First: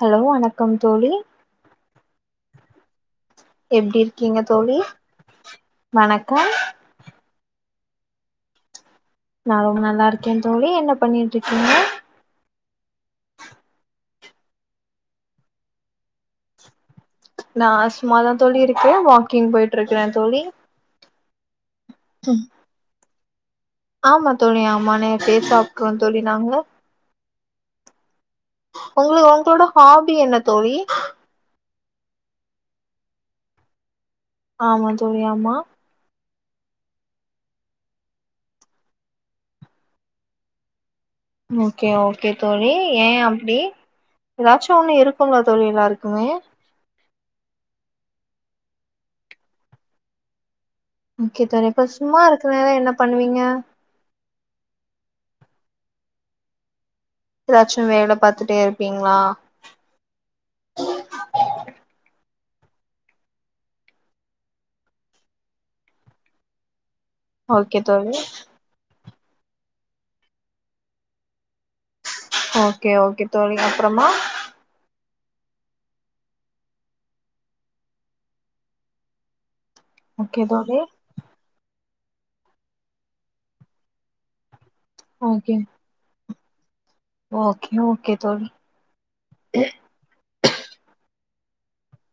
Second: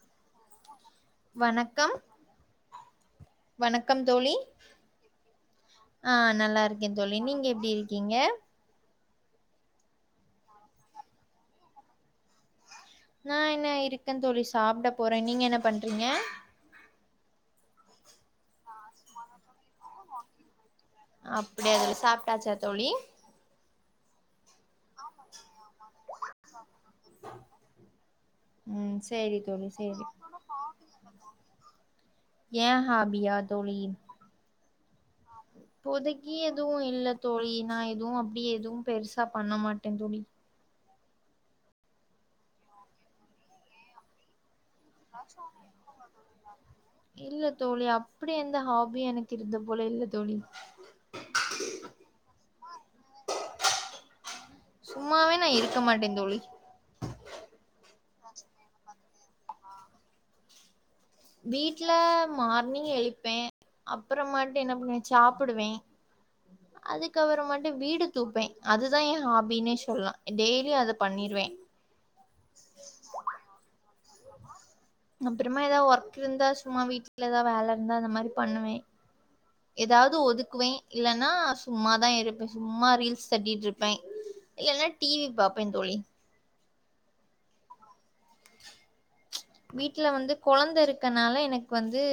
hello வணக்கம் தோழி வணக்கம் எப்டி வணக்கம் தோழி இருக்கீங்க ஆ வணக்கம் நல்லாருக்கே தோழி நீங்க எப்பிடி இருக் க்கீங்க நா ரொம்ப நல்லா இருக்கே தோழி என்ன பண்ணிட்டுருக்கீங்க நா என்ன இருக்கே தோழி சாப்பிட போறே நீங்க என்ன பண்றீங்க நா சும்மாதா தோழி இருக்கே வாக்கிங் போயிட்டு இருக்குறே தோழி அப் ப்பிடியாதுல சாப்பிட்டாச்சா தோழி ஆமா தோழிய ஆமா நேத்தே சாப்ட்றோ தோழி நாங்க ம் உங்க சேரி உங்களோட தோழி சேரி ஹாபி என்ன தோழி ஏ ஹபியா தோழி ஆமா தோழி ஆமா கி எதுவு இல்ல தோழி நா எதுவு அப்பிடியே எதுவு பெருசா பண்ணமாட்டே தோழி ஓகே ஓகே தோழி ஏ அப்பிடி எதாச்சு ட்டு ஒன்னு இருக்கும் இல்ல தோழி எல்லாருக்கு இல்ல தோழி அப்பிடி எந்த ஹாபி எனக்கு இருந்த போல இல்ல தோழி ஓகே தோழி இப்ப சும்மா இருக்குற நேர என்ன பண்ணுவீங்க சும்மாவே நா இருக்கமாட்டே தோழி எதாச்சு வேல பாத்துட்டே இருப்பீங்களா வீட்ல மார்னிங் எழிப்பே அப்புறமாட்டு என்ன பண்ணுவே சாப்பிடுவே அதுக்கப்புறமாட்டு ஓகே வீடு தோழி தூப்பே அது அதா ஏ ஹாபினே சொல்லா டெய்லியு அத பண்ணிருவே ஓகே ஓகே தோழி அப்புறமா அப்றமா எதா ஒர்க் இருந்தா சும்மா வீட்ல ஏதா வேலை இருந்தா அத மாரி பண்ணுவே எதாவது ஓகே ஒதுக்குவே தோழி இல்லன்னா சும்மா தா இருப்பே சும்மா ரீல்ஸ் தட்டிட்டு இருப்பே இல்லன்னா டிவி ஓகே பாப்பே தோழி ஓகே ஓகே தோழி வீட்ல வந்து கொழந்த இருக்கனால எனக்கு வந்து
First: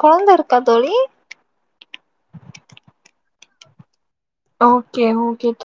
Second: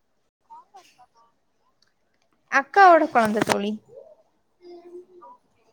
கொழந்த இருக் கா தோழி அக்காவோட கொழந்த தோழி ஓகே ஓகே தோ